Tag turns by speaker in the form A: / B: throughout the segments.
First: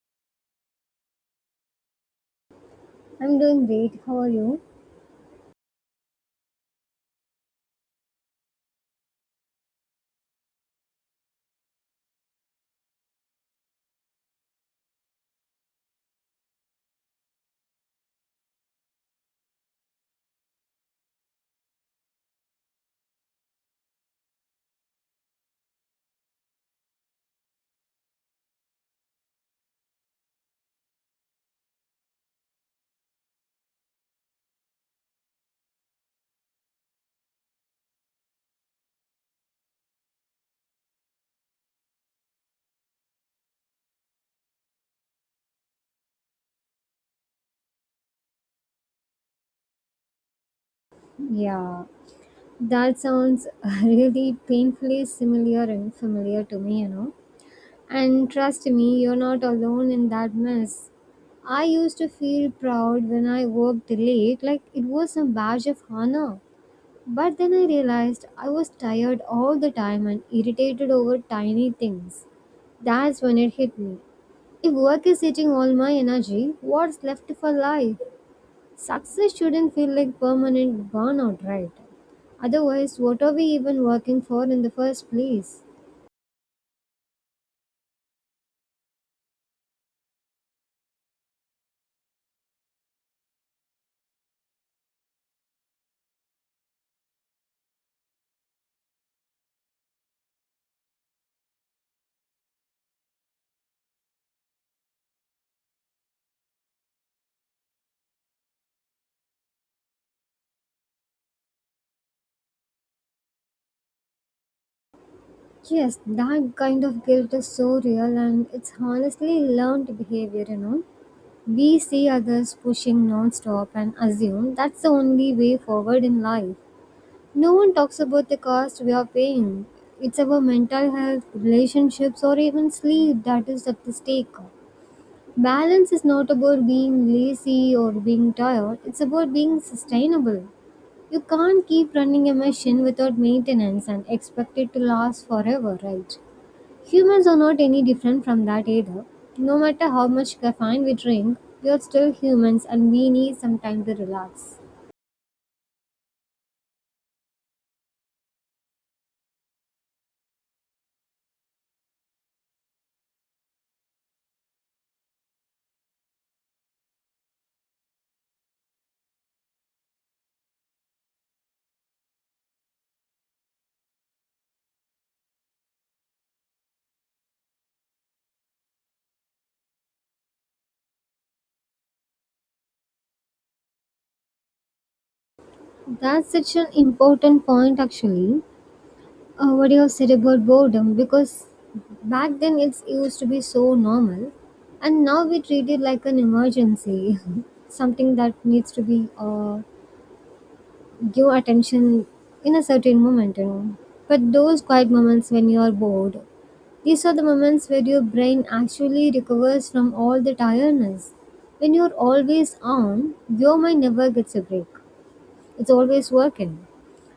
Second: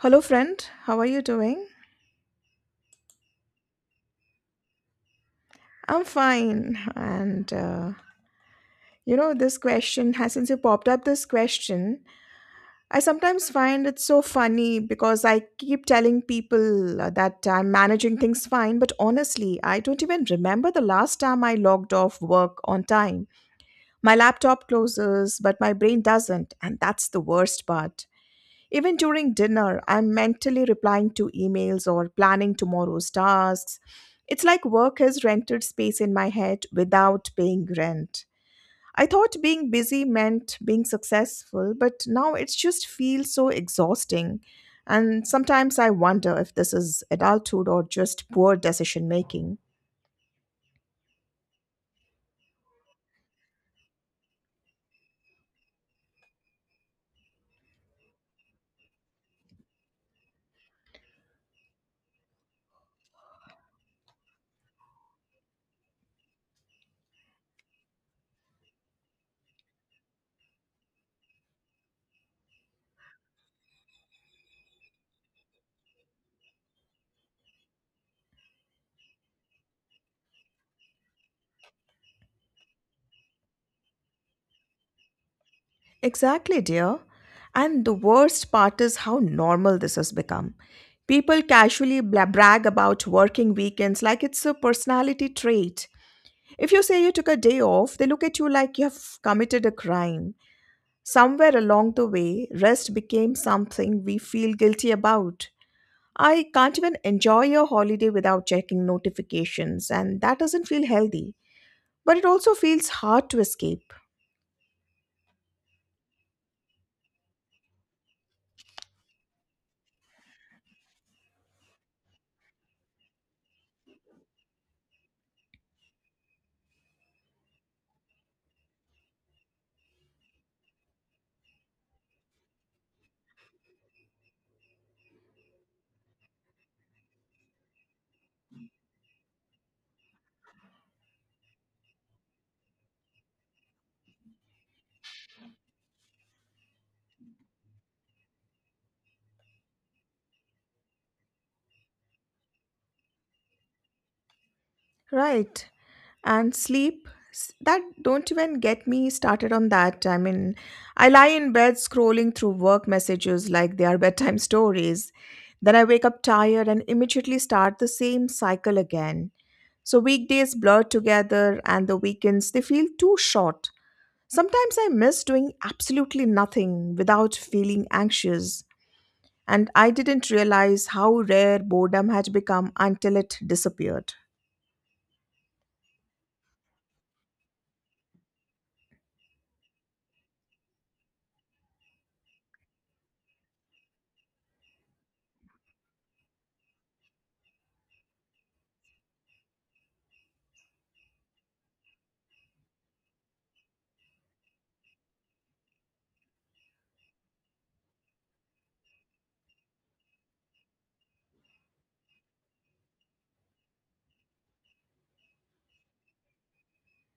A: Hello, friend. How are you doing?
B: I'm doing great. How are you?
A: I'm fine. This question has since you popped up this question, I sometimes find it so funny because I keep telling people that I'm managing things fine, but honestly, I don't even remember the last time I logged off work on time. My laptop closes, but my brain doesn't, and that's the worst part. Even during dinner, I'm mentally replying to emails or planning tomorrow's tasks. It's like work has rented space in my head without paying rent. I thought being busy meant being successful, but now it just feels so exhausting. And sometimes I wonder if this is adulthood or just poor decision making.
B: Yeah, that sounds really painfully similar and familiar to me. And trust me, you're not alone in that mess. I used to feel proud when I worked late, like it was a badge of honor. But then I realized I was tired all the time and irritated over tiny things. That's when it hit me. If work is eating all my energy, what's left for life? Success shouldn't feel like permanent burnout, right? Otherwise, what are we even working for in the first place?
A: Exactly, dear. And the worst part is how normal this has become. People casually brag about working weekends like it's a personality trait. If you say you took a day off, they look at you like you've committed a crime. Somewhere along the way, rest became something we feel guilty about. I can't even enjoy a holiday without checking notifications, and that doesn't feel healthy. But it also feels hard to escape.
B: Yes, that kind of guilt is so real and it's honestly learned behavior. We see others pushing non-stop and assume that's the only way forward in life. No one talks about the cost we are paying. It's our mental health, relationships, or even sleep that is at the stake. Balance is not about being lazy or being tired, it's about being sustainable. You can't keep running a machine without maintenance and expect it to last forever, right? Humans are not any different from that either. No matter how much caffeine we drink, we are still humans and we need some time to relax.
A: Right. And sleep, that don't even get me started on that. I mean, I lie in bed scrolling through work messages like they are bedtime stories. Then I wake up tired and immediately start the same cycle again. So weekdays blur together and the weekends, they feel too short. Sometimes I miss doing absolutely nothing without feeling anxious. And I didn't realize how rare boredom had become until it disappeared.
B: That's such an important point, actually. What you have said about boredom, because back then it used to be so normal, and now we treat it like an emergency, something that needs to be give attention in a certain moment. But those quiet moments when you are bored, these are the moments where your brain actually recovers from all the tiredness. When you're always on, your mind never gets a break. It's always working.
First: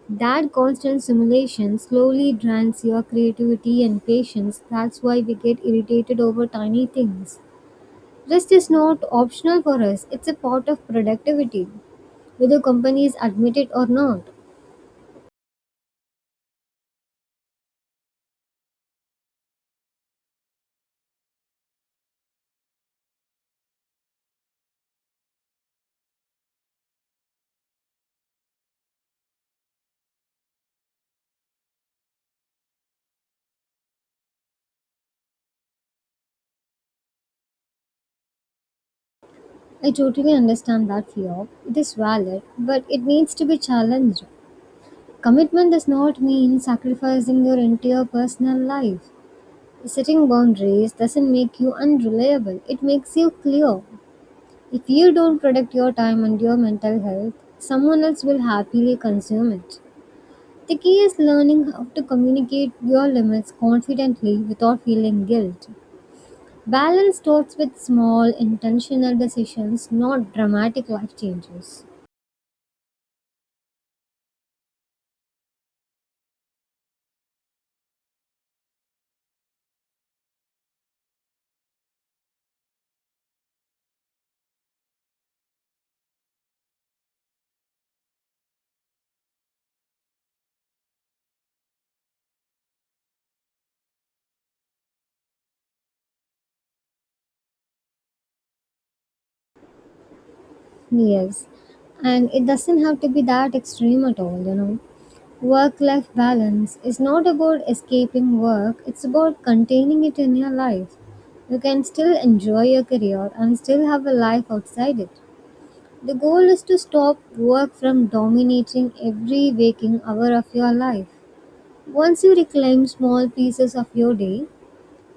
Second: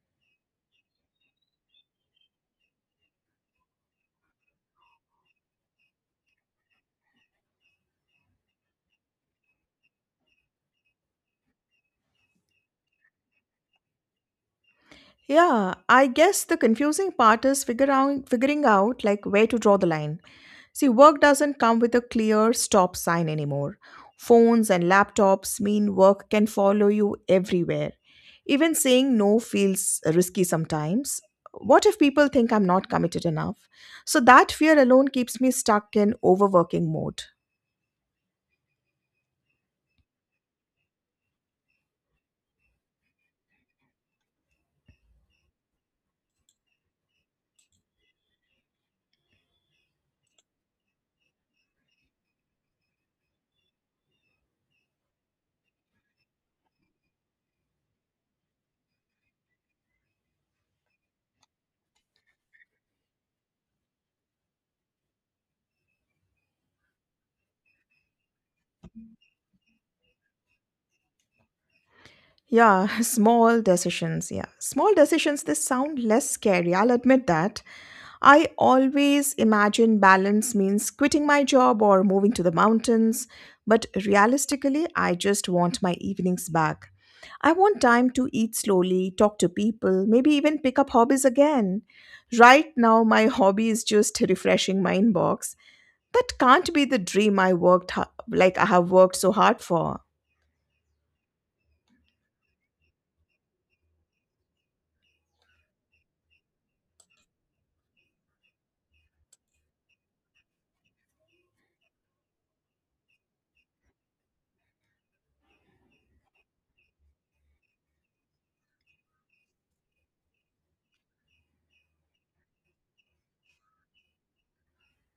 B: That constant simulation slowly drains your creativity and patience. That's why we get irritated over tiny things. Rest is not optional for us, it's a part of productivity, whether companies admit it or not.
A: Yeah, I guess the confusing part is figuring out like where to draw the line. See, work doesn't come with a clear stop sign anymore. Phones and laptops mean work can follow you everywhere. Even saying no feels risky sometimes. What if people think I'm not committed enough? So that fear alone keeps me stuck in overworking mode.
B: I totally understand that fear. It is valid, but it needs to be challenged. Commitment does not mean sacrificing your entire personal life. Setting boundaries doesn't make you unreliable, it makes you clear. If you don't protect your time and your mental health, someone else will happily consume it. The key is learning how to communicate your limits confidently without feeling guilt. Balance starts with small, intentional decisions, not dramatic life changes.
A: Yeah, small decisions. They sound less scary. I'll admit that. I always imagine balance means quitting my job or moving to the mountains, but realistically, I just want my evenings back. I want time to eat slowly, talk to people, maybe even pick up hobbies again. Right now, my hobby is just refreshing my inbox. That can't be the dream I worked ha- like I have worked so hard for.
B: Yes, and it doesn't have to be that extreme at all. Work life balance is not about escaping work, it's about containing it in your life. You can still enjoy your career and still have a life outside it. The goal is to stop work from dominating every waking hour of your life. Once you reclaim small pieces of your day,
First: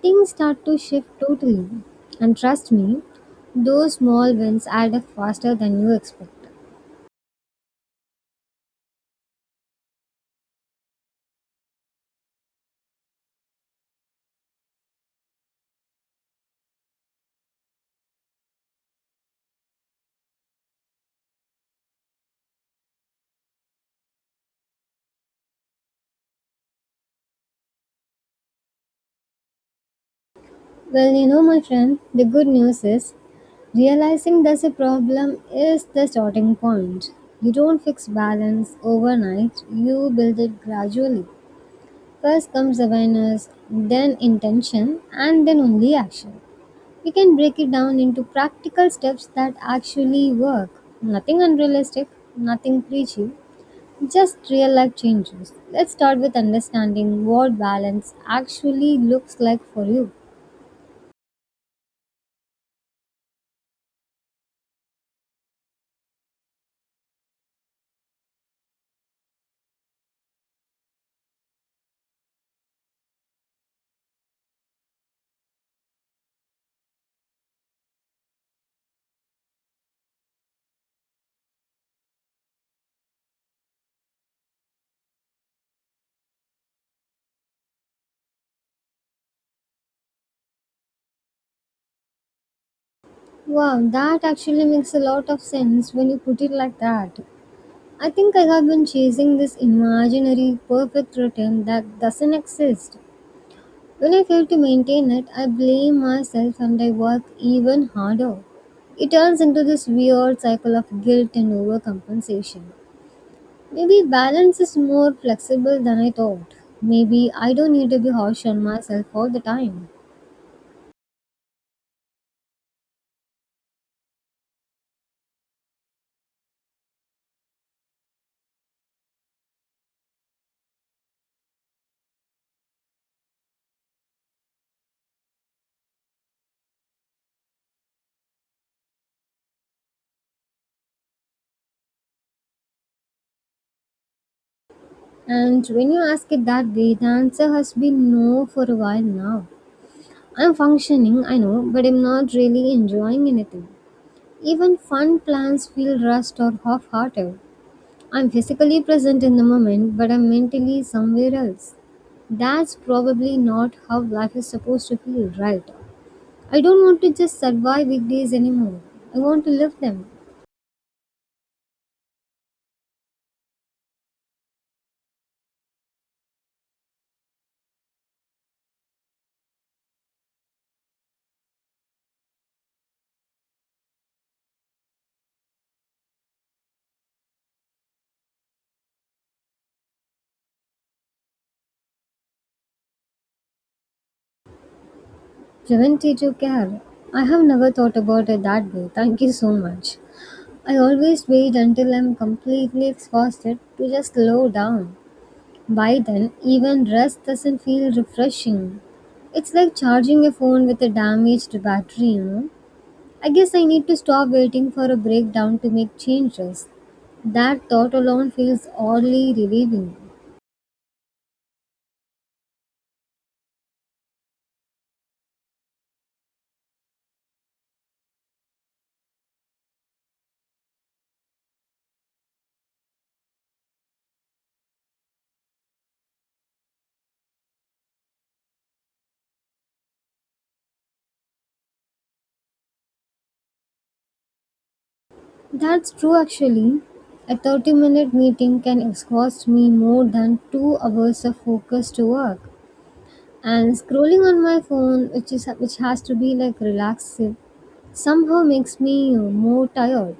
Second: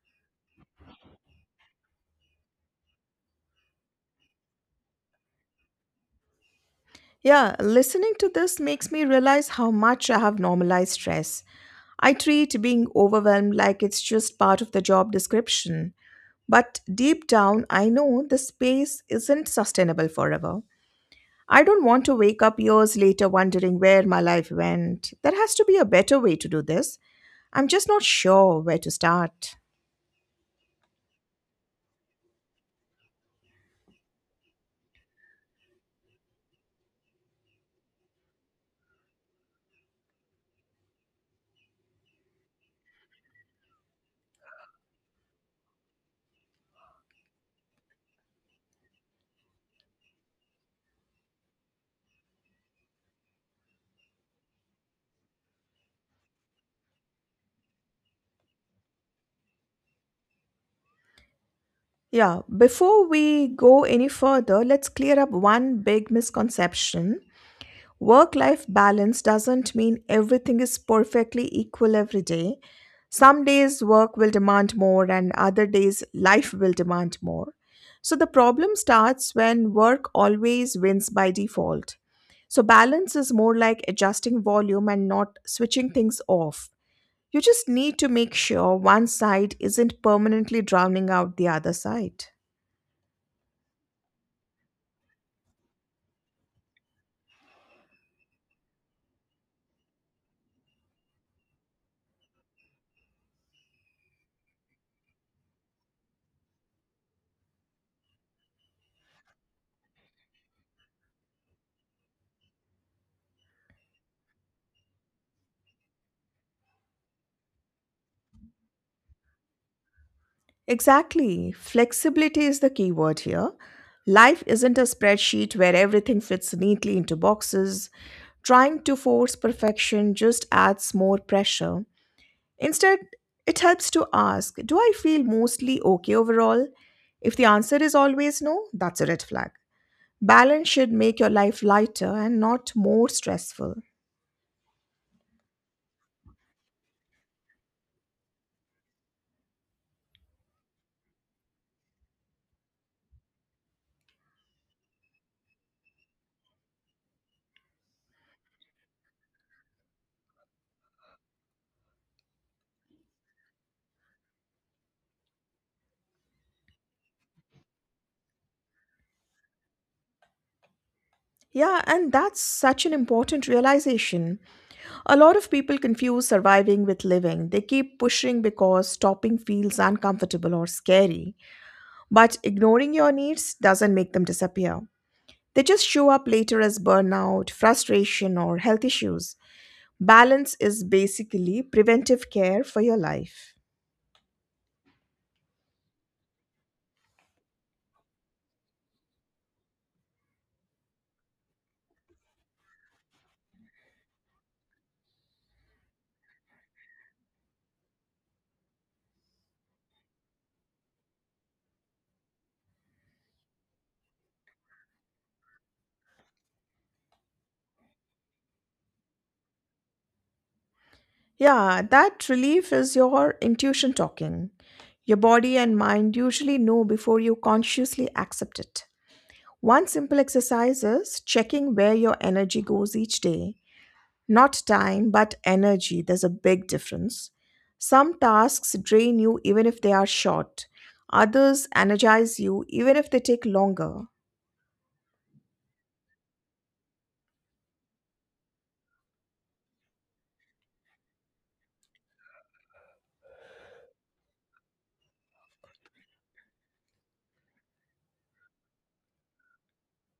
B: things start to shift totally. And trust me, those small wins add up faster than you expect.
A: Yeah, listening to this makes me realize how much I have normalized stress. I treat being overwhelmed like it's just part of the job description. But deep down, I know the space isn't sustainable forever. I don't want to wake up years later wondering where my life went. There has to be a better way to do this. I'm just not sure where to start.
B: Well, my friend, the good news is realizing there's a problem is the starting point. You don't fix balance overnight, you build it gradually. First comes awareness, then intention, and then only action. We can break it down into practical steps that actually work. Nothing unrealistic, nothing preachy, just real life changes. Let's start with understanding what balance actually looks like for you.
A: Yeah, before we go any further, let's clear up one big misconception. Work life balance doesn't mean everything is perfectly equal every day. Some days work will demand more, and other days life will demand more. So the problem starts when work always wins by default. So balance is more like adjusting volume and not switching things off. You just need to make sure one side isn't permanently drowning out the other side.
B: Wow, that actually makes a lot of sense when you put it like that. I think I have been chasing this imaginary perfect routine that doesn't exist. When I fail to maintain it, I blame myself and I work even harder. It turns into this weird cycle of guilt and overcompensation. Maybe balance is more flexible than I thought. Maybe I don't need to be harsh on myself all the time.
A: Exactly. Flexibility is the key word here. Life isn't a spreadsheet where everything fits neatly into boxes. Trying to force perfection just adds more pressure. Instead, it helps to ask, do I feel mostly okay overall? If the answer is always no, that's a red flag. Balance should make your life lighter and not more stressful.
B: And when you ask it that way, the answer has been no for a while now. I'm functioning, I know, but I'm not really enjoying anything. Even fun plans feel rushed or half hearted. I'm physically present in the moment, but I'm mentally somewhere else. That's probably not how life is supposed to feel, right? I don't want to just survive weekdays anymore. I want to live them.
A: Yeah, and that's such an important realization. A lot of people confuse surviving with living. They keep pushing because stopping feels uncomfortable or scary. But ignoring your needs doesn't make them disappear. They just show up later as burnout, frustration, or health issues. Balance is basically preventive care for your life.
B: Preventative care. I have never thought about it that way. Thank you so much. I always wait until I'm completely exhausted to just slow down. By then, even rest doesn't feel refreshing. It's like charging a phone with a damaged battery. I guess I need to stop waiting for a breakdown to make changes. That thought alone feels oddly relieving.
A: Yeah, that relief is your intuition talking. Your body and mind usually know before you consciously accept it. One simple exercise is checking where your energy goes each day. Not time, but energy. There's a big difference. Some tasks drain you even if they are short, others energize you even if they take longer.
B: That's true actually. A 30-minute meeting can exhaust me more than 2 hours of focused work. And scrolling on my phone, which is which has to be like relaxing, somehow makes me more tired.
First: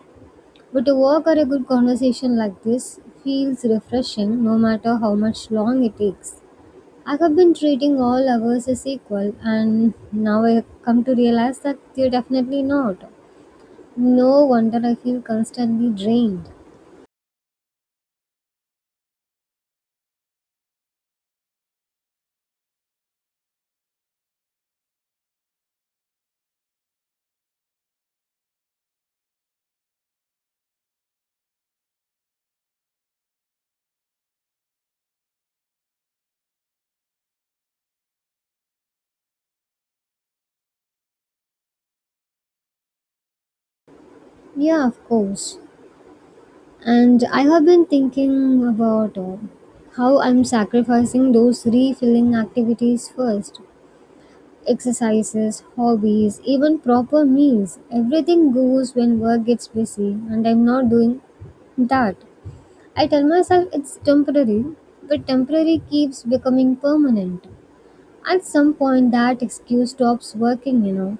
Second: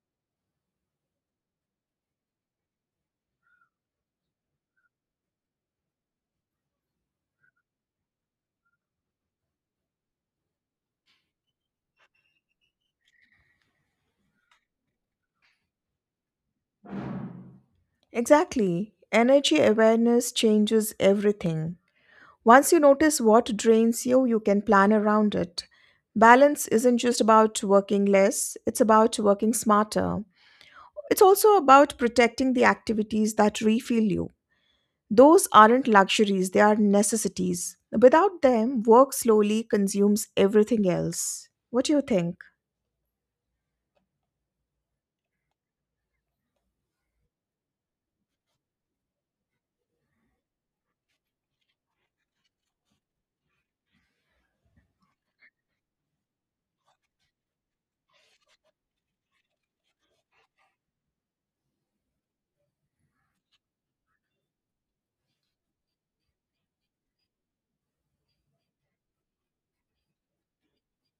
B: But a walk or a good conversation like this feels refreshing no matter how much long it takes. I have been treating all hours as equal, and now I come to realize that they're definitely not. No wonder I feel constantly drained.
A: Exactly. Energy awareness changes everything. Once you notice what drains you, you can plan around it. Balance isn't just about working less, it's about working smarter. It's also about protecting the activities that refill you. Those aren't luxuries, they are necessities. Without them, work slowly consumes everything else. What do you think?
B: Yeah, of course. And I have been thinking about how I'm sacrificing those refilling activities first. Exercises, hobbies, even proper meals, everything goes when work gets busy, and I'm not doing that. I tell myself it's temporary, but temporary keeps becoming permanent. At some point, that excuse stops working.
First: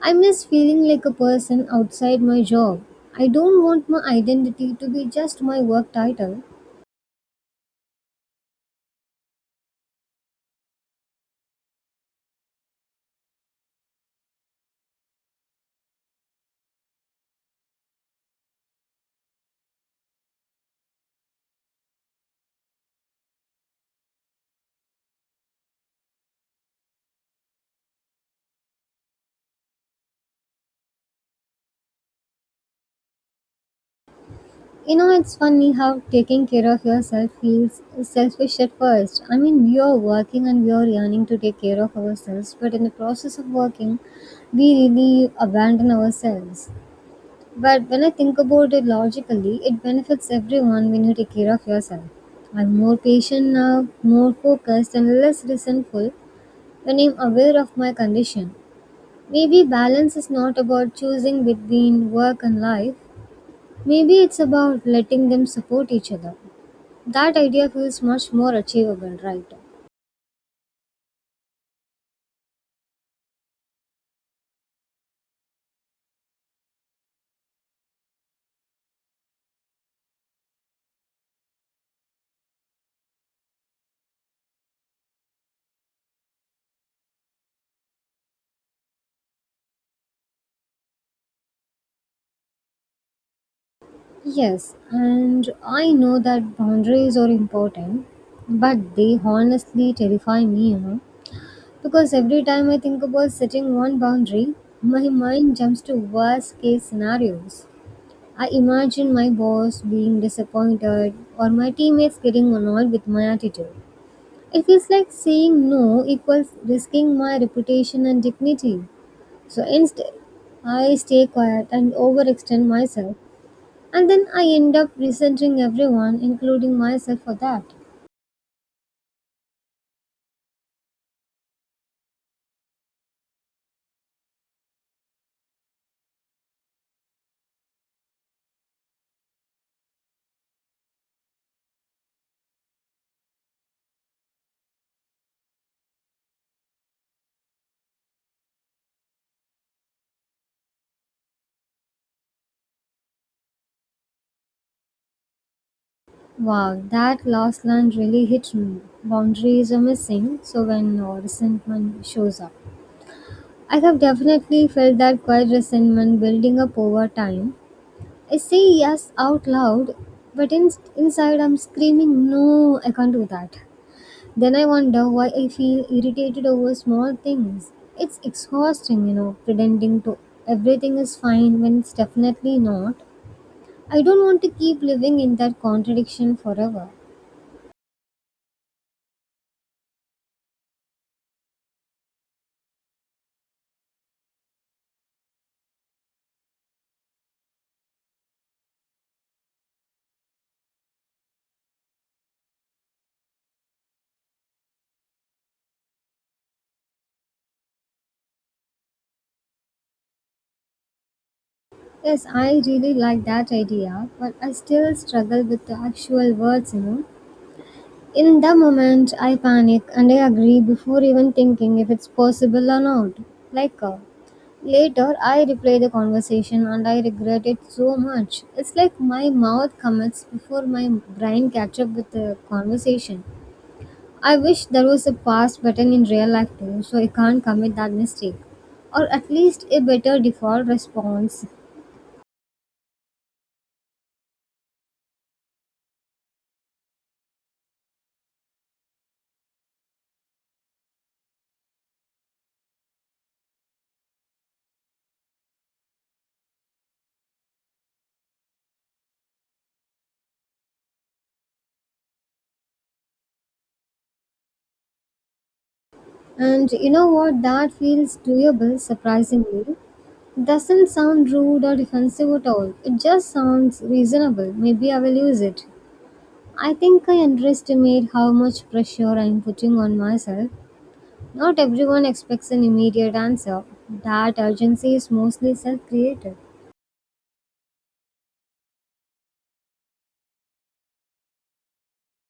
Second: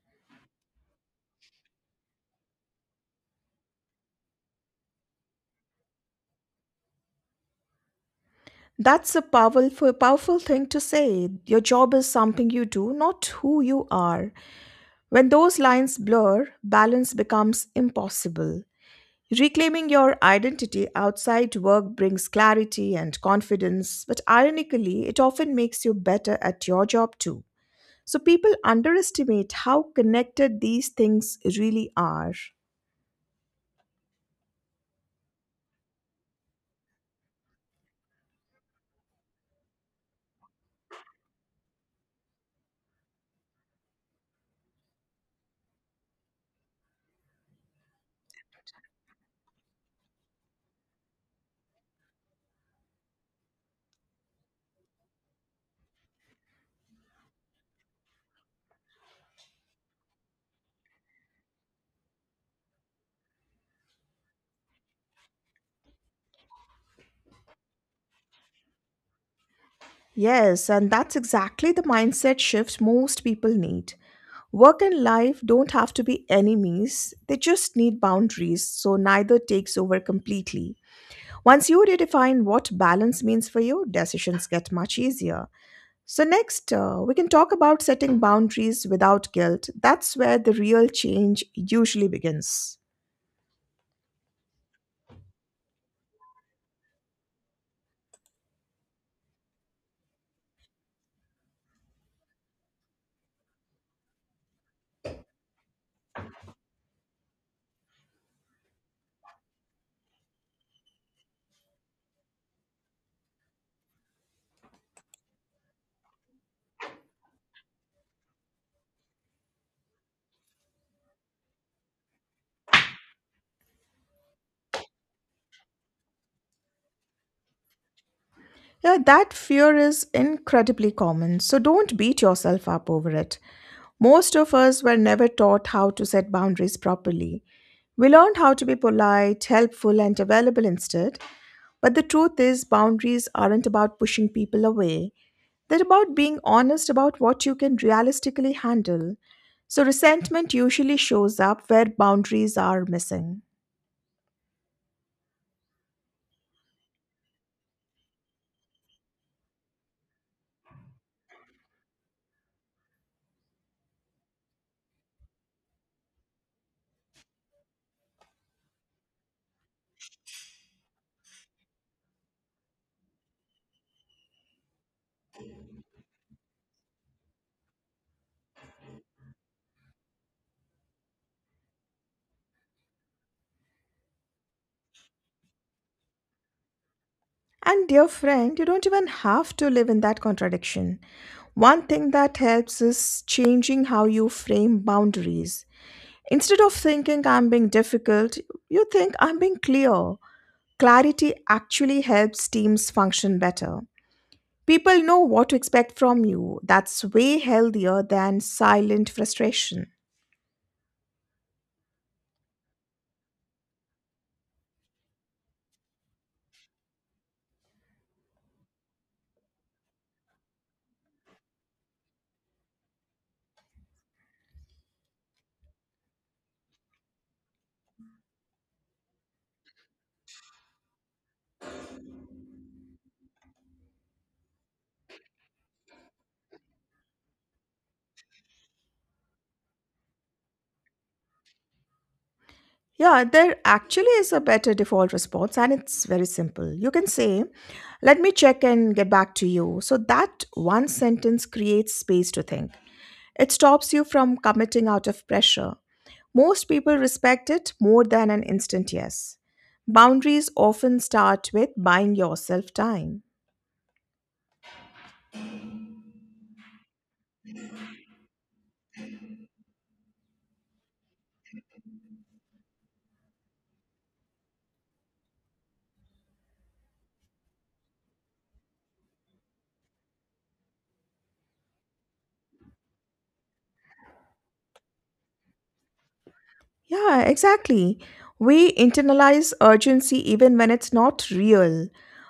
B: I miss feeling like a person outside my job. I don't want my identity to be just my work title.
A: That's a powerful thing to say. Your job is something you do, not who you are. When those lines blur, balance becomes impossible. Reclaiming your identity outside work brings clarity and confidence, but ironically, it often makes you better at your job too. So people underestimate how connected these things really are.
B: It's funny how taking care of yourself feels selfish at first. I mean, we are working and we are yearning to take care of ourselves, but in the process of working, we really abandon ourselves. But when I think about it logically, it benefits everyone when you take care of yourself. I'm more patient now, more focused, and less resentful when I'm aware of my condition. Maybe balance is not about choosing between work and life, maybe it's about letting them support each other. That idea feels much more achievable, right?
A: Yes, and that's exactly the mindset shift most people need. Work and life don't have to be enemies, they just need boundaries, so neither takes over completely. Once you redefine what balance means for you, decisions get much easier. So, next, we can talk about setting boundaries without guilt. That's where the real change usually begins.
B: Yes, and I know that boundaries are important, but they honestly terrify me. Because every time I think about setting one boundary, my mind jumps to worst case scenarios. I imagine my boss being disappointed or my teammates getting annoyed with my attitude. It feels like saying no equals risking my reputation and dignity. So instead, I stay quiet and overextend myself. And then I end up resenting everyone, including myself, for that.
A: Yeah, that fear is incredibly common, so don't beat yourself up over it. Most of us were never taught how to set boundaries properly. We learned how to be polite, helpful, and available instead, but the truth is, boundaries aren't about pushing people away. They're about being honest about what you can realistically handle. So, resentment usually shows up where boundaries are missing.
B: Wow, that last line really hit me. Boundaries are missing, so when resentment shows up. I have definitely felt that quiet resentment building up over time. I say yes out loud, but inside I'm screaming, no, I can't do that. Then I wonder why I feel irritated over small things. It's exhausting, pretending to everything is fine when it's definitely not. I don't want to keep living in that contradiction forever.
A: And dear friend, you don't even have to live in that contradiction. One thing that helps is changing how you frame boundaries. Instead of thinking I'm being difficult, you think I'm being clear. Clarity actually helps teams function better. People know what to expect from you. That's way healthier than silent frustration.
B: Yes, I really like that idea, but I still struggle with the actual words. In the moment, I panic and I agree before even thinking if it's possible or not. Like, later I replay the conversation and I regret it so much. It's like my mouth commits before my brain catch up with the conversation. I wish there was a pause button in real life too, so I can't commit that mistake. Or at least a better default response
A: Yeah, there actually is a better default response, and it's very simple. You can say, let me check and get back to you. So that one sentence creates space to think. It stops you from committing out of pressure. Most people respect it more than an instant yes. Boundaries often start with buying yourself time.
B: And you know what? That feels doable, surprisingly. Doesn't sound rude or defensive at all. It just sounds reasonable. Maybe I will use it. I think I underestimate how much pressure I'm putting on myself. Not everyone expects an immediate answer. That urgency is mostly self created.
A: Yeah, exactly. We internalize urgency even when it's not real.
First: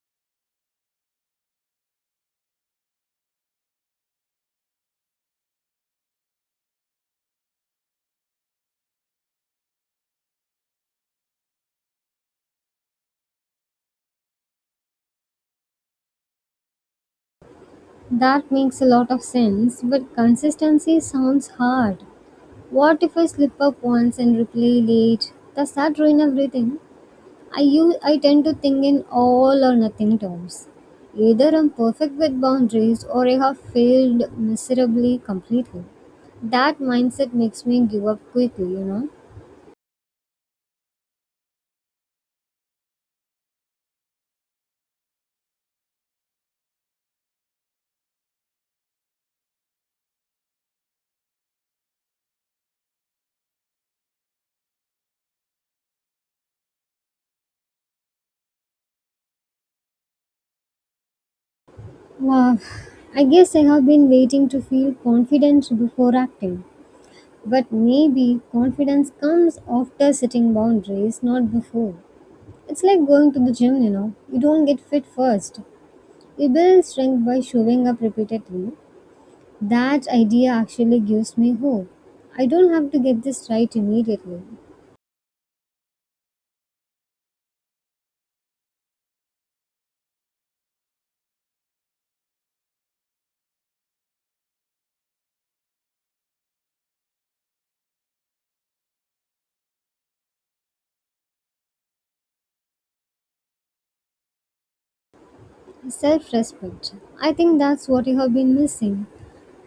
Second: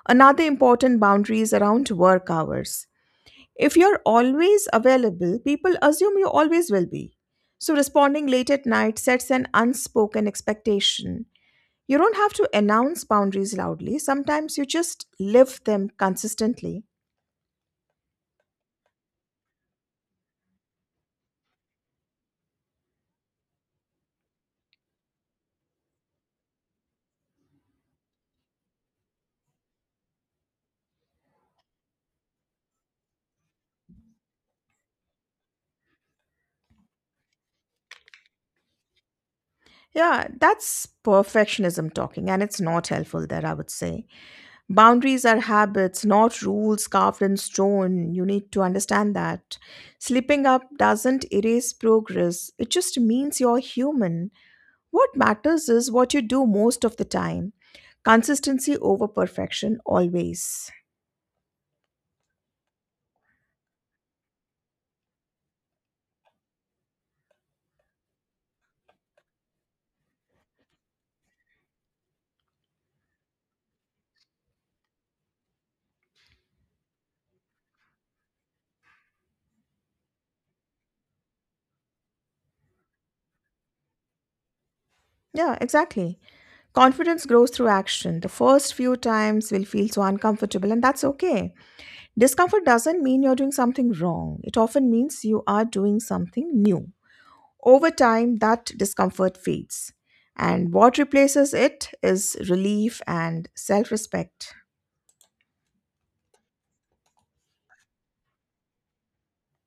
A: Another important boundary is around work hours. If you're always available, people assume you always will be. So responding late at night sets an unspoken expectation. You don't have to announce boundaries loudly, sometimes you just live them consistently.
B: That makes a lot of sense, but consistency sounds hard. What if I slip up once and reply late? Does that ruin everything? I tend to think in all or nothing terms. Either I'm perfect with boundaries or I have failed miserably completely. That mindset makes me give up quickly.
A: Yeah, that's perfectionism talking, and it's not helpful there, I would say. Boundaries are habits, not rules carved in stone. You need to understand that. Slipping up doesn't erase progress, it just means you're human. What matters is what you do most of the time. Consistency over perfection always.
B: Wow. I guess I have been waiting to feel confident before acting. But maybe confidence comes after setting boundaries, not before. It's like going to the gym, you know. You don't get fit first. You build strength by showing up repeatedly, That idea actually gives me hope. I don't have to get this right immediately.
A: Yeah, exactly. Confidence grows through action. The first few times will feel so uncomfortable, and that's okay. Discomfort doesn't mean you're doing something wrong, it often means you are doing something new. Over time, that discomfort fades, and what replaces it is relief and self respect.
B: Self respect. I think that's what I have been missing.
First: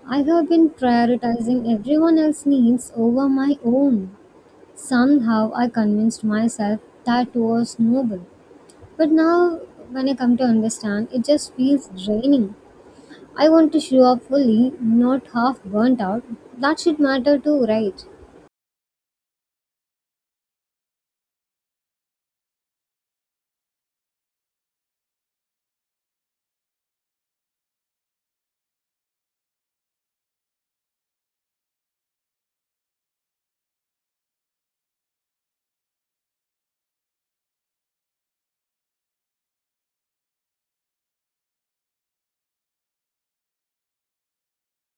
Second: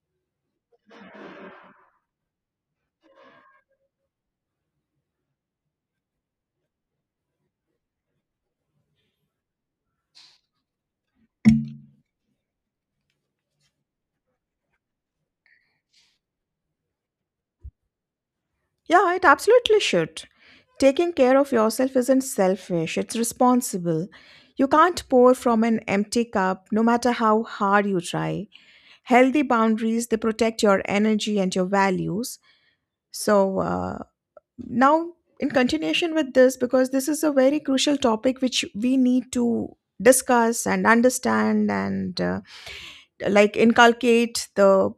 B: I have been prioritizing everyone else's needs over my own. Somehow I convinced myself that was noble. But now, when I come to understand, it just feels draining. I want to show up fully, not half burnt out. That should matter too, right?
A: Yeah, it absolutely should. Taking care of yourself isn't selfish, it's responsible. You can't pour from an empty cup no matter how hard you try. Healthy boundaries, they protect your energy and your values. So, now in continuation with this, because this is a very crucial topic which we need to discuss and understand, and like inculcate the,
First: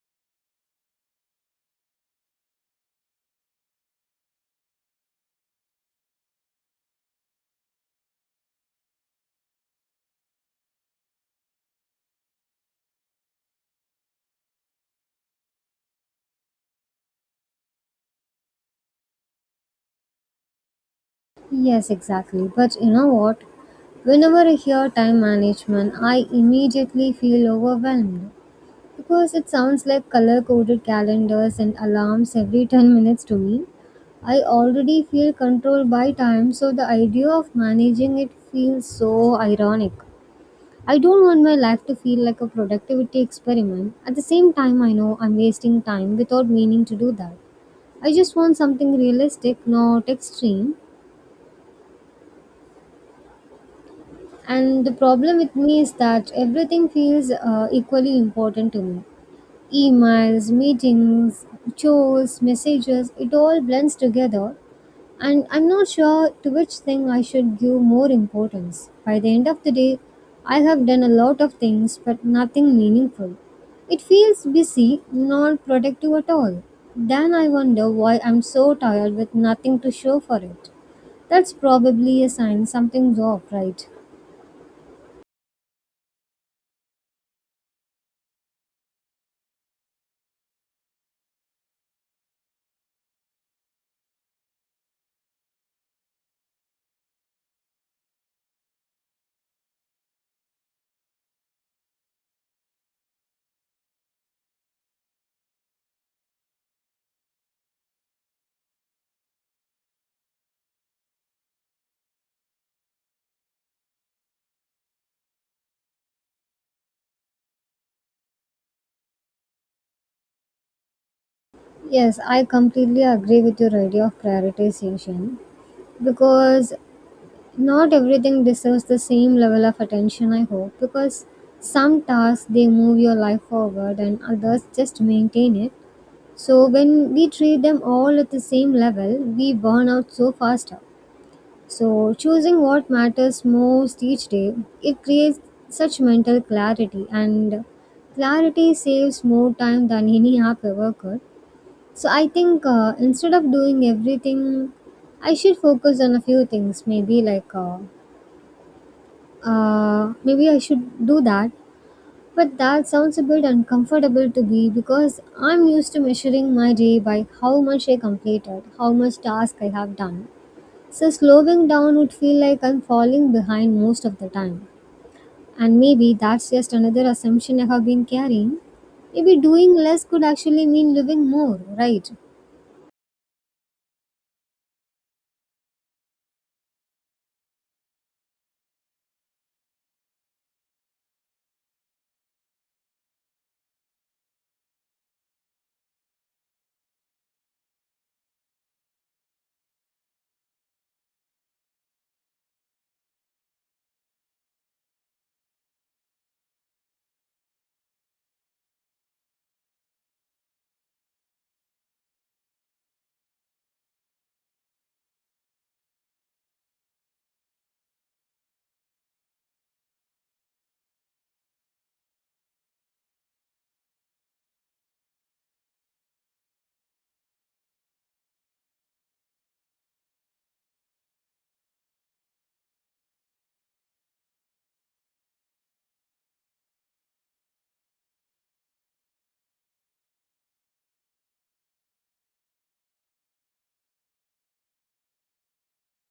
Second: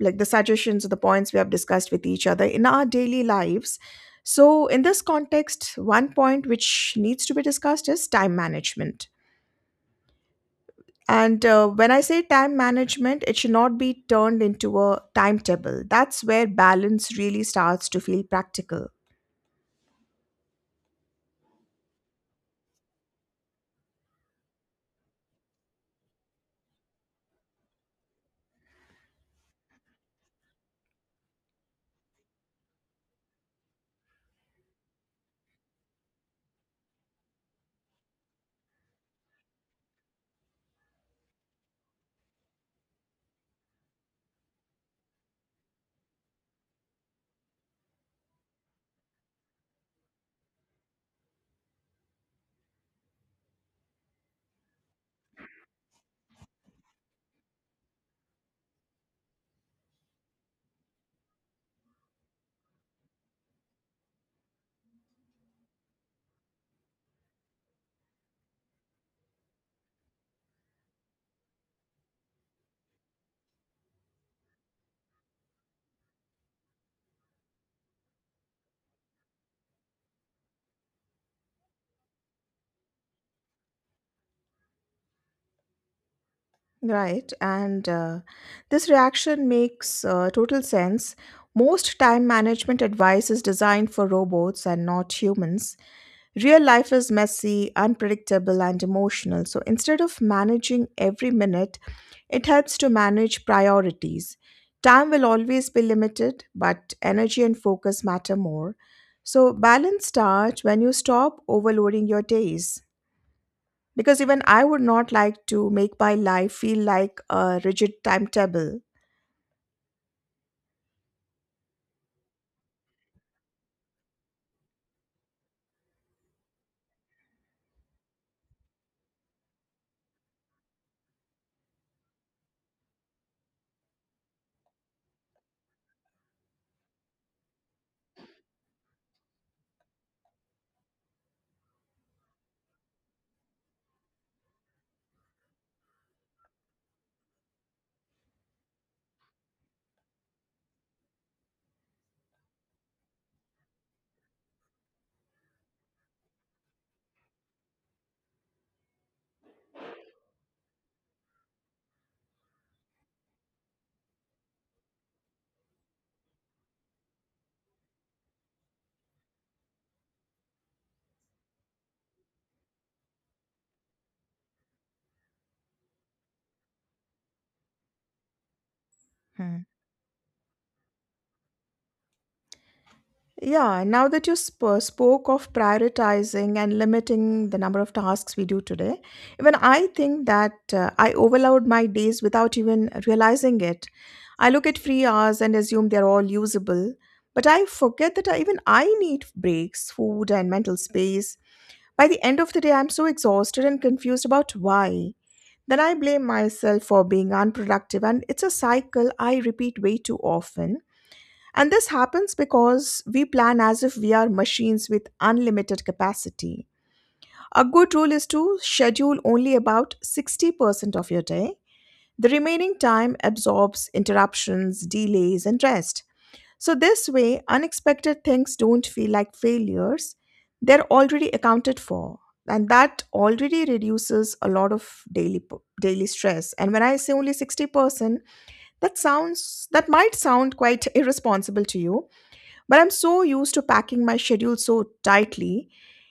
A: like the suggestions or the points we have discussed with each other in our daily lives. So, in this context, one point which needs to be discussed is time management. And when I say time management, it should not be turned into a timetable. That's where balance really starts to feel practical.
B: Yes, exactly. But you know what? Whenever I hear time management, I immediately feel overwhelmed because it sounds like color coded calendars and alarms every 10 minutes to me. I already feel controlled by time, so the idea of managing it feels so ironic. I don't want my life to feel like a productivity experiment. At the same time, I know I'm wasting time without meaning to do that. I just want something realistic, not extreme, and the problem with me is that everything feels equally important to me. Emails, meetings, chores, messages, it all blends together. And I'm not sure to which thing I should give more importance. By the end of the day, I have done a lot of things, but nothing meaningful. It feels busy, not productive at all. Then I wonder why I'm so tired with nothing to show for it. That's probably a sign something's off, right?
A: Right. And this reaction makes total sense. Most time management advice is designed for robots and not humans. Real life is messy, unpredictable, and emotional, so instead of managing every minute, it helps to manage priorities. Time will always be limited, but energy and focus matter more. So, balance starts when you stop overloading your days. Because even I would not like to make my life feel like a rigid timetable.
B: Yes, I completely agree with your idea of prioritization because not everything deserves the same level of attention, I hope. Because some tasks they move your life forward and others just maintain it. So, when we treat them all at the same level, we burn out so faster. So, choosing what matters most each day, it creates such mental clarity, and clarity saves more time than any app ever could, so I think instead of doing everything, I should focus on a few things. Maybe I should do that. But that sounds a bit uncomfortable to me because I'm used to measuring my day by how much I completed, how much task I have done. So slowing down would feel like I'm falling behind most of the time. And maybe that's just another assumption I have been carrying. Maybe
A: Hmm.
B: doing less could actually mean living more, right?
A: Yeah, now that you spoke of prioritizing and limiting the number of tasks we do today, even I think that I overload my days without even realizing it. I look at free hours and assume they're all usable, but I forget that even I need breaks, food, and mental space. By the end of the day, I'm so exhausted and confused about why. Then I blame myself for being unproductive, and it's a cycle I repeat way too often. And this happens because we plan as if we are machines with unlimited capacity. A good rule is to schedule only about 60% of your day. The remaining time absorbs interruptions, delays, and rest. So, this way, unexpected things don't feel like failures, they're already accounted for. And that already reduces a lot of daily stress. And when I say only 60%, that might sound quite irresponsible to you but I'm so used to packing my schedule so tightly.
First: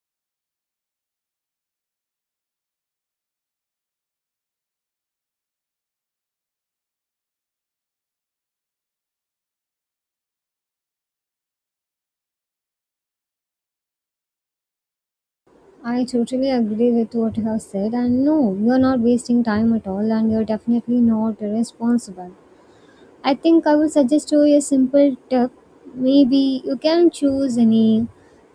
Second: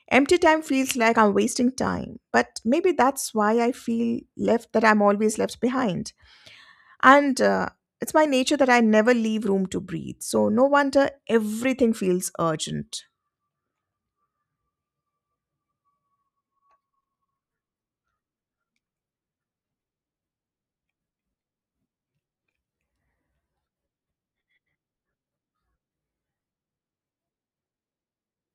A: Empty time feels like I'm wasting time. But maybe that's why I'm always left behind. And It's my nature that I never leave room to breathe. So no wonder everything feels urgent.
B: I totally agree with what you have said, and no, you are not wasting time at all, and you are definitely not irresponsible. I think I would suggest to you a simple tip. Maybe you can choose any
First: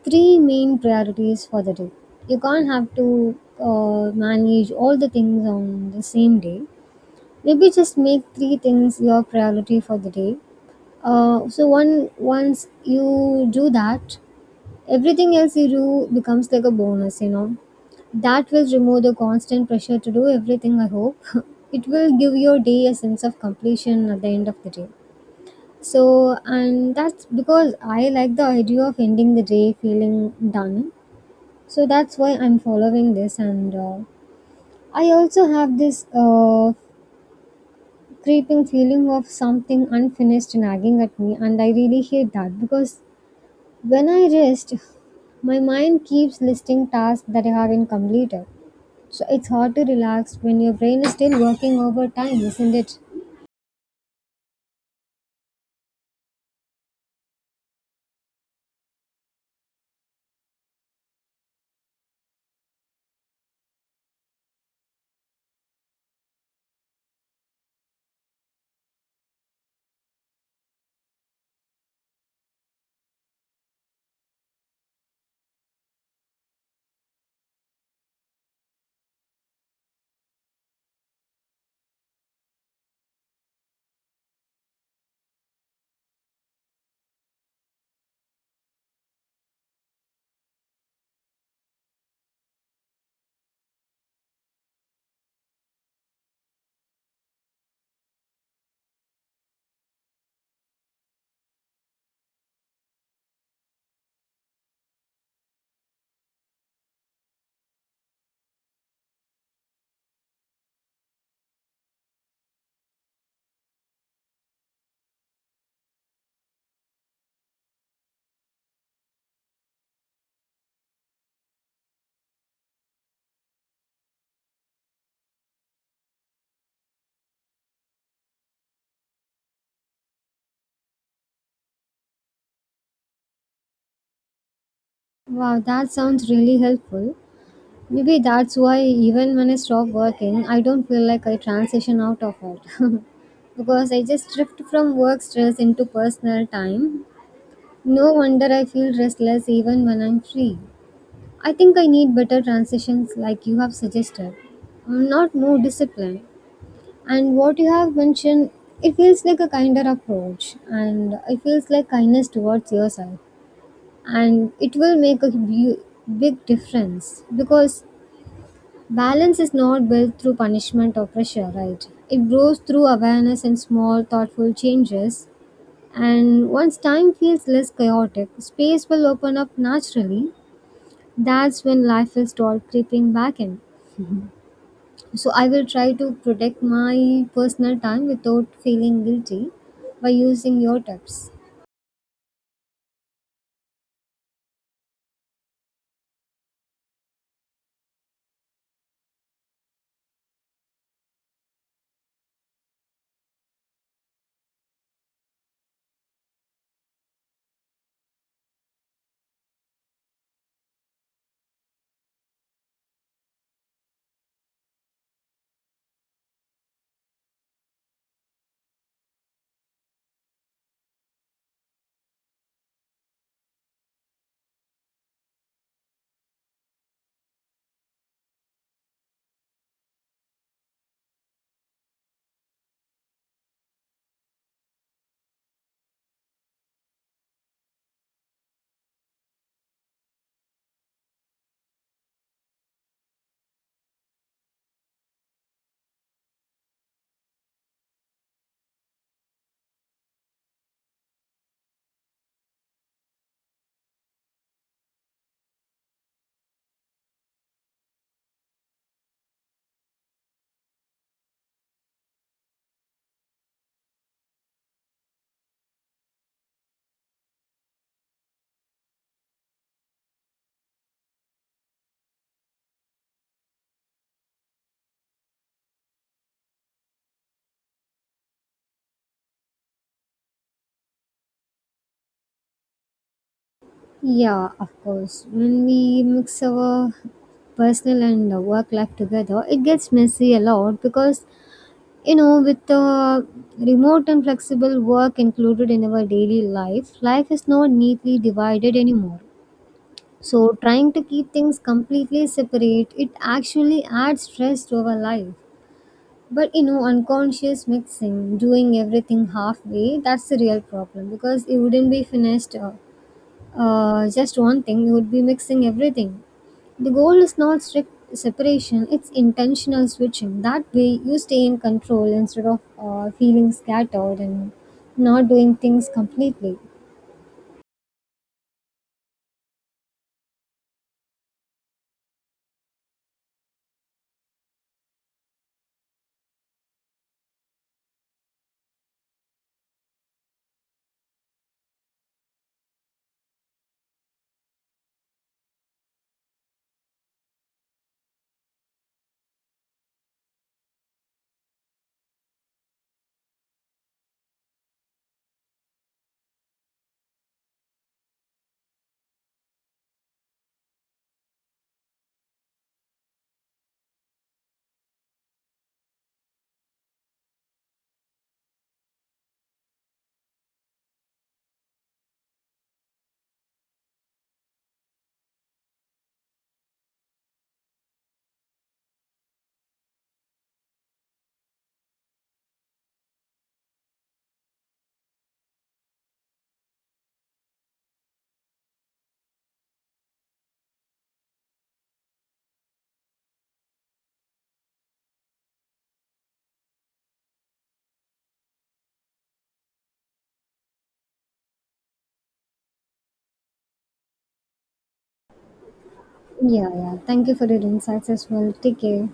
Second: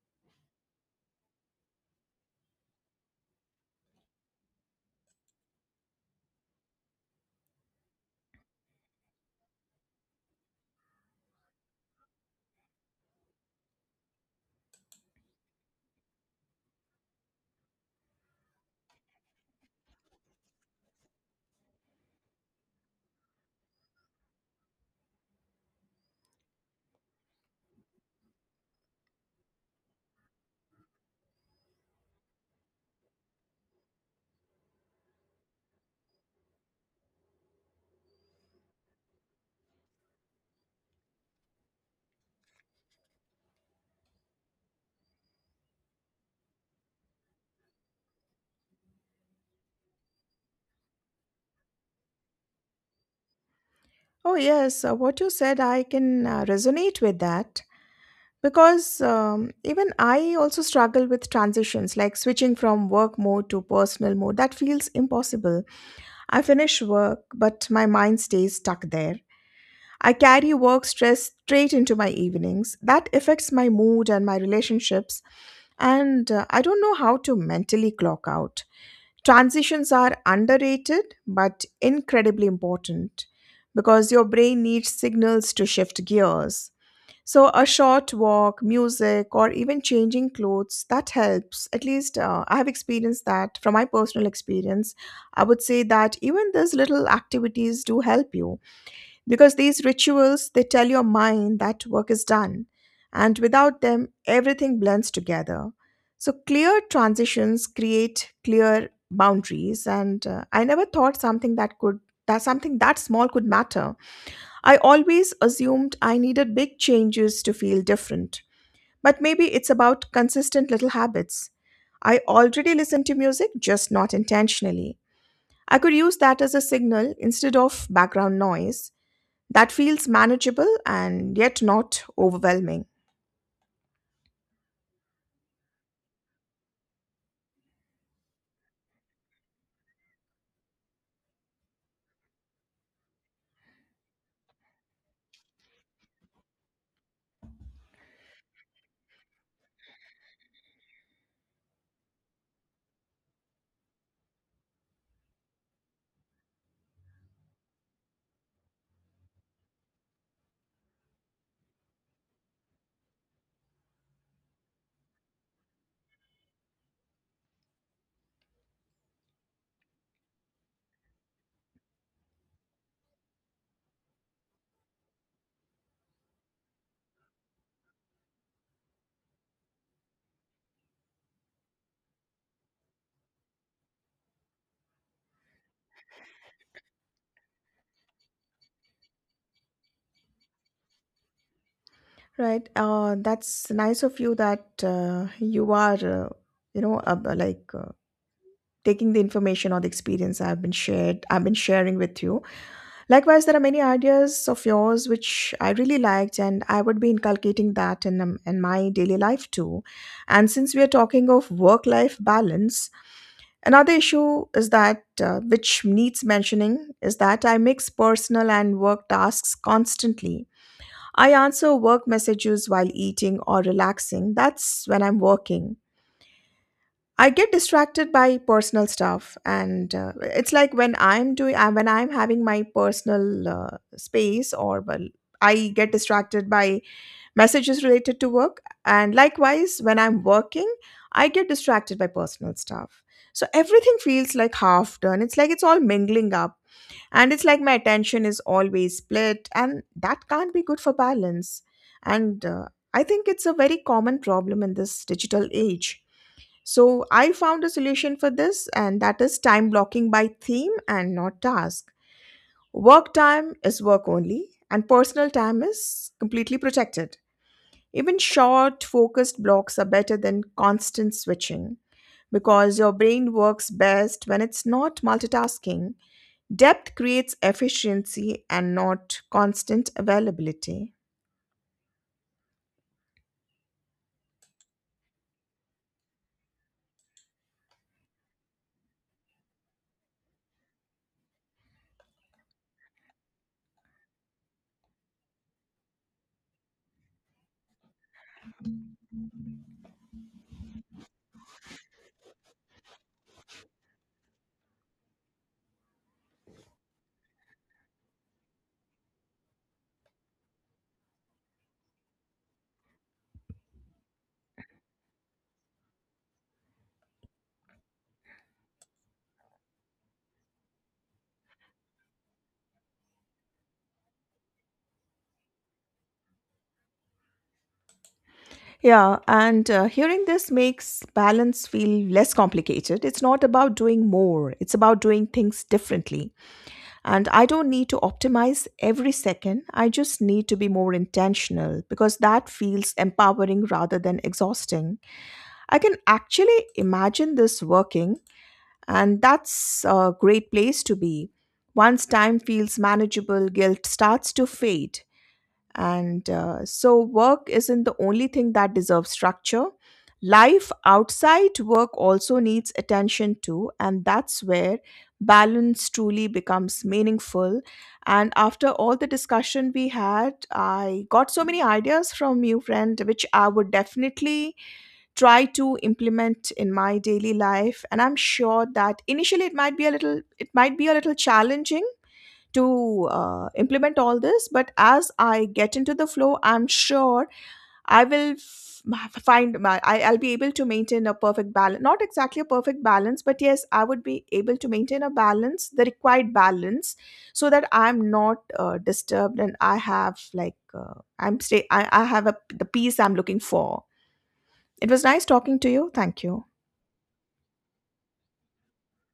B: three main priorities for the day. You can't have to manage all the things on the same day. Maybe just make three things your priority for the day. So one once you do that, everything else you do becomes like a bonus. That will remove the constant pressure to do everything, I hope. It will give your day a sense of completion at the end of the day. So, and that's because I like the idea of ending the day feeling done. So that's why I'm following this, and I also have this creeping feeling of something unfinished nagging at me, and I really hate that because when I rest, my mind keeps listing tasks that I haven't completed. So it's hard to relax when your brain is still working overtime, isn't it?
A: Oh, yes, what you said, I can resonate with that. Because even I also struggle with transitions like switching from work mode to personal mode. That feels impossible. I finish work, but my mind stays stuck there. I carry work stress straight into my evenings. That affects my mood and my relationships, and I don't know how to mentally clock out. Transitions are underrated but incredibly important because your brain needs signals to shift gears. So, a short walk, music, or even changing clothes, that helps. At least I have experienced that from my personal experience. I would say that even these little activities do help you because these rituals, they tell your mind that work is done. And without them, everything blends together. So, clear transitions create clear boundaries. And I never thought that something that small could matter. I always assumed I needed big changes to feel different, but maybe it's about consistent little habits. I already listen to music, just not intentionally. I could use that as a signal instead of background noise. That feels manageable and yet not overwhelming.
B: Wow, that sounds really helpful. Maybe that's why even when I stop working, I don't feel like I transition out of it. Because I just drift from work stress into personal time. No wonder I feel restless even when I'm free. I think I need better transitions like you have suggested. I'm not more disciplined. And what you have mentioned, it feels like a kinder approach, and it feels like kindness towards yourself. And it will make a big difference because balance is not built through punishment or pressure, right? It grows through awareness and small, thoughtful changes. And once time feels less chaotic, space will open up naturally. That's when life will start creeping back in. So I will try to protect my personal time without feeling guilty by using your tips.
A: Right. That's nice of you that you are, you know, like taking the information or the experience I've been shared, I've been sharing with you. Likewise, there are many ideas of yours which I really liked, and I would be inculcating that in my daily life too. And since we are talking of work life balance, another issue is that which needs mentioning is that I mix personal and work tasks constantly. I answer work messages while eating or relaxing, that's when I'm working. I get distracted by personal stuff, and it's like when I'm having my personal space, or well, I get distracted by messages related to work, and likewise when I'm working, I get distracted by personal stuff. So everything feels like half done. It's like it's all mingling up, and it's like my attention is always split, and that can't be good for balance. And I think it's a very common problem in this digital age, so I found a solution for this, and that is time blocking by theme and not task. Work time is work only, and personal time is completely protected. Even short, focused blocks are better than constant switching because your brain works best when it's not multitasking. Depth creates efficiency and not constant availability.
B: Yeah, of course. When we mix our personal and work life together, it gets messy a lot because, you know, with the remote and flexible work included in our daily life, life is not neatly divided anymore. So, trying to keep things completely separate, it actually adds stress to our life. But you know, unconscious mixing, doing everything halfway, that's the real problem because it wouldn't be finished just one thing, you would be mixing everything. The goal is not strict separation, it's intentional switching. That way, you stay in control instead of feeling scattered and not doing things completely.
A: Yeah, and hearing this makes balance feel less complicated. It's not about doing more, it's about doing things differently. And I don't need to optimize every second. I just need to be more intentional because that feels empowering rather than exhausting. I can actually imagine this working, and that's a great place to be. Once time feels manageable, guilt starts to fade. And so, work isn't the only thing that deserves structure. Life outside work also needs attention too, and that's where balance truly becomes meaningful. And after all the discussion we had, I got so many ideas from you, friend, which I would definitely try to implement in my daily life. And I'm sure that initially it might be a little challenging to implement all this, but as I get into the flow, I'm sure I will f- find my I, I'll be able to maintain a perfect balance not exactly a perfect balance, but yes, I would be able to maintain a balance the required balance, so that I'm not disturbed and I have like uh, I have the peace I'm looking for. It was nice talking to you. Thank you.
B: Yeah, yeah. Thank you for your insights as well. Take care.